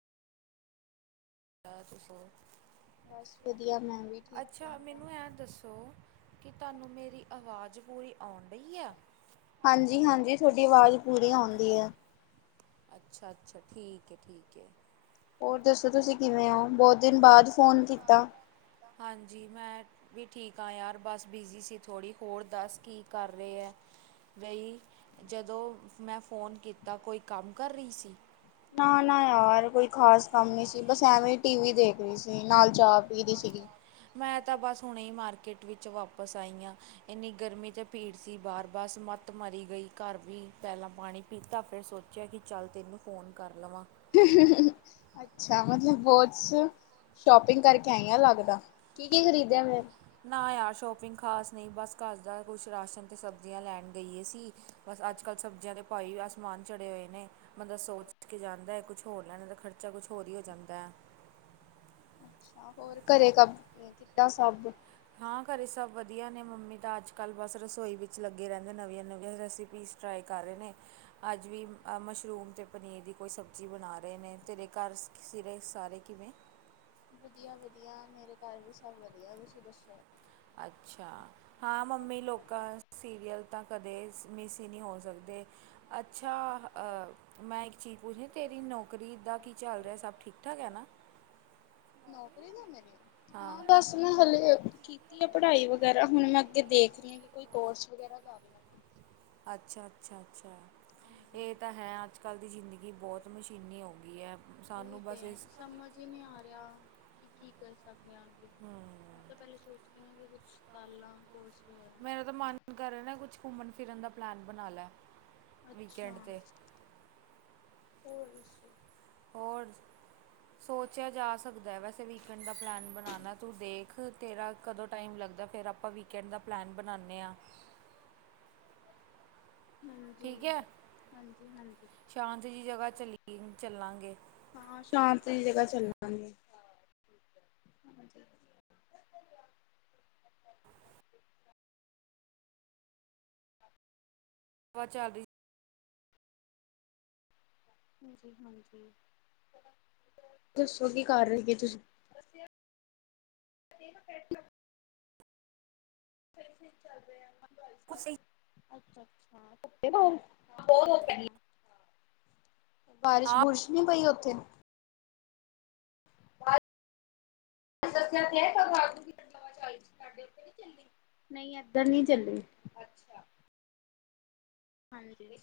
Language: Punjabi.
ਇਹ ਤੁੱ ਸੋ ਬਸ ਵਧੀਆ ਮੈਂ ਵੀ ਠੀਕ ਠਾਕ ਹ ਮੈਨੂੰ ਐਂ ਦੱਸੋ ਕਿ ਤੁਹਾਨੂੰ ਮੇਰੀ ਆਵਾਜ਼ ਪੂਰੀ ਆਉਣ ਡਈ ਆ ਹਾਂਜੀ, ਹਾਂਜੀ ਤੁਹਾਡੀ ਆਵਾਜ਼ ਪੂਰੀ ਆਉਂਦੀ ਆ। ਅੱਛਾ, ਅੱਛਾ ਠੀਕ ਹੈ ਠੀਕ ਹੈ। ਹੋਰ ਦੱਸੋ ਤੁਸੀਂ ਕਿਵੇਂ ਹੋ ਬਹੁਤ ਦਿਨ ਬਾਅਦ ਫੋਨ ਕੀਤਾ? ਹਾਂਜੀ, ਮੈਂ ਵੀ ਠੀਕ ਹਾਂ ਯਾਰ ਬਸ ਬਿਜ਼ੀ ਸੀ ਥੋੜ੍ਹੀ ਹੋਰ ਦੱਸ ਕੀ ਕਰ ਰਹੇ ਹੈ, ਬਈ ਜਦੋਂ ਮੈਂ ਫ਼ੋਨ ਕੀਤਾ ਕੋਈ ਕੰਮ ਕਰ ਰਹੀ ਸੀ। ਨਾ, ਨਾ ਯਾਰ ਕੋਈ ਖਾਸ ਕੰਮ ਨ ਸੀ, ਬਸ ਐਵੇਂ ਟੀ ਵੀ ਦੇਖ ਰਹੀ ਸੀ ਨਾਲ ਜਾ ਪੀ ਰੀ ਸੀਗੀ। ਮੈਂ ਤਾਂ ਬਸ ਹੁਣੇ ਹੀ ਮਾਰਕੀਟ ਵਿੱਚ ਵਾਪਿਸ ਆਈ ਹਾਂ, ਇੰਨੀ ਗਰਮੀ ਤੇ ਭੀੜ ਸੀ ਬਾਹਰ ਬਸ ਮੱਤ ਮਰੀ ਗਈ ਘਰ ਵੀ ਪਹਿਲਾਂ ਪਾਣੀ ਪੀਤਾ ਫਿਰ ਸੋਚਿਆ ਕਿ ਚੱਲ ਤੈਨੂੰ ਫ਼ੋਨ ਕਰ ਲਵਾਂ। ਅੱਛਾ ਮਤਲਬ ਬਹੁਤ ਸ਼ੋਪਿੰਗ ਕਰਕੇ ਆਈ ਹ ਲੱਗਦਾ ਕੀ, ਕੀ ਖਰੀਦਿਆ ਫੇਰ ਨਾ ਯਾਰ ਸ਼ੋਪਿੰਗ ਖਾਸ ਨਹੀਂ ਬਸ ਘਰ ਦਾ ਕੁਛ ਰਾਸ਼ਨ ਅਤੇ ਸਬਜ਼ੀਆਂ ਲੈਣ ਗਈਏ ਸੀ, ਬਸ ਅੱਜ ਕੱਲ੍ਹ ਸਬਜ਼ੀਆਂ ਦੇ ਭਏ ਆਸਮਾਨ ਚੜ੍ਹੇ ਹੋਏ ਨੇ ਬੰਦਾ ਸੋਚ ਕੇ ਜਾਂਦਾ ਹੈ ਕੁਛ ਹੋਰ ਲੈਣਾ ਦਾ ਖਰਚਾ ਕੁਛ ਹੋਰ ਹੀ ਹੋ ਜਾਂਦਾ ਹੈ। ਹੋਰ ਘਰੇ ਕ ਕਿੱਦਾਂ ਸਭ ਹਾਂ ਘਰੇ ਸਭ ਵਧੀਆ ਨੇ ਮੰਮੀ ਤਾਂ ਅੱਜ ਕੱਲ੍ਹ ਬਸ ਰਸੋਈ ਵਿੱਚ ਲੱਗੇ ਰਹਿੰਦੇ ਨਵੀਆਂ, ਨਵੀਆਂ ਰੈਸਪੀਜ਼ ਟਰਾਈ ਕਰ ਰਹੇ ਨੇ ਅੱਜ ਵੀ ਮਸ਼ਰੂਮ ਅਤੇ ਪਨੀਰ ਦੀ ਕੋਈ ਸਬਜ਼ੀ ਬਣਾ ਰਹੇ ਨੇ ਤੇਰੇ ਘਰ ਸਿਰੇ ਸਾਰੇ ਕਿਵੇਂ ਵਧੀਆ, ਵਧੀਆ ਮੇਰੇ ਘਰ ਵੀ ਸਭ ਵਧੀਆ ਤੁਸੀਂ ਦੱਸੋ? ਅੱਛਾ ਹਾਂ ਮੰਮੀ ਲੋਕਾਂ ਸੀਰੀਅਲ ਤਾਂ ਕਦੇ ਮਿਸ ਹੀ ਨਹੀਂ ਹੋ ਸਕਦੇ, ਅੱਛਾ ਮੈਂ ਇੱਕ ਚੀਜ਼ ਪੁੱਛਣੀ ਤੇਰੀ ਨੌਕਰੀ ਦਾ ਕੀ ਚੱਲ ਰਿਹਾ ਸਭ ਠੀਕ ਠਾਕ ਹੈ ਨਾ ਨੌਕਰੀ ਦਾ ਮੇਰੇ ਹਾਂ, ਬਸ ਮੈਂ ਹਲੇ ਪੜ੍ਹਾਈ ਵਗੈਰਾ ਹੁਣ ਮੈਂ ਅੱਗੇ ਦੇਖ ਰਹੀ ਹਾਂ, ਕਿ ਕੋਈ ਕੋਰਸ ਵਗੈਰਾ ਕਾਰ ਲਵਾ। ਅੱਛਾ, ਅੱਛਾ, ਅੱਛਾ ਹਾਂਜੀ। ਇਹ ਤਾਂ ਹੈ, ਅੱਜ ਕੱਲ੍ਹ ਦੀ ਜ਼ਿੰਦਗੀ ਕਿ ਬਹੁਤ ਮਸ਼ੀਨੀ ਹੋ ਗਈ ਹੈ। ਉਹੀ ਸਾਨੂੰ ਤੇ ਬਸ ਇਸ ਸਮਝ ਹੀ ਨਹੀ ਆ ਰਿਹਾ। ਕੀ, ਕੀ ਕਰ ਸਕ ਮੈਂ ਤਾਂ ਪਹਿਲੇ ਸੋਚ ਇਹਨਾਂ ਦੇ ਕੁਛ ਕਾਰ ਲਾ ਕੋਰਸ ਵਗੈਰਾ। ਮੇਰਾ ਤਾਂ ਮਨ ਕਰੇ ਨਾ ਕੁਛ ਘੁੰਮਣ ਫਿਰਨ ਦਾ ਪਲੈਨ ਬਣਾਂ ਲੈ। ਅੱਛਾ। ਵੀਕਐਂਡ 'ਤੇ ਹੋਰ ਦੱਸੋਂ। ਹੋਰ ਸੋਚਿਆਂ ਜਾਂ ਸਕਦਾਂ ਹੈਂ। ਵੈਸੇ ਵੀਕ ਐਂਡ ਦਾ ਪਲੈਨ ਬਣਾਉਂਣਾ ਤੂੰ ਦੇਖ। ਤੇਰਾਂ ਕਦੋਂ ਟਾਇਮ ਲੱਗਦਾ। ਫ਼ਿਰ ਆਪਾਂ ਵੀਕ ਐਂਡ ਦਾ ਪਲੈਨ ਬਣਾਉਂਦੇ ਹਾਂ। ਠੀਕ ਹਾਂਜੀ, ਹੈ ਹਾਂਜੀ, ਹਾਂਜੀ, ਸ਼ਾਂਤ ਜਿਹੀ ਜਗ੍ਹਾ ਚੱਲੀ ਚੱਲਾਂਗੇ ਹਵਾ ਹਾਂ ਸ਼ਾਂਨਤ ਜੀਅ ਜਗਾਂ ਚੱਲਨਾ ਹਾਂਜੀ। ਚੱਲ ਰਹੀ। ਹਾਂਜੀ, ਹਾਂਜੀ ਦੱਸੋਂ ਕੀ ਕਰ ਰਹੇਂ ਤੁਸੀਂ। ਫ਼ਿਰ ਠੀਕ ਚੱਲ ਰਿਹਾ ਕੰਮ ਕੁਛ ਸਹੀ [unintelligible] ਆ ਬਾਰਿਸ਼ ਬੁਰਿਸ਼ ਨੀਂ ਪਈ ਉਥ [inaudible] ਨਹੀਂ ਏਧਰ ਨੀਂ ਚਲੀ। ਅੱਛਾ ਹਾਂਜੀ।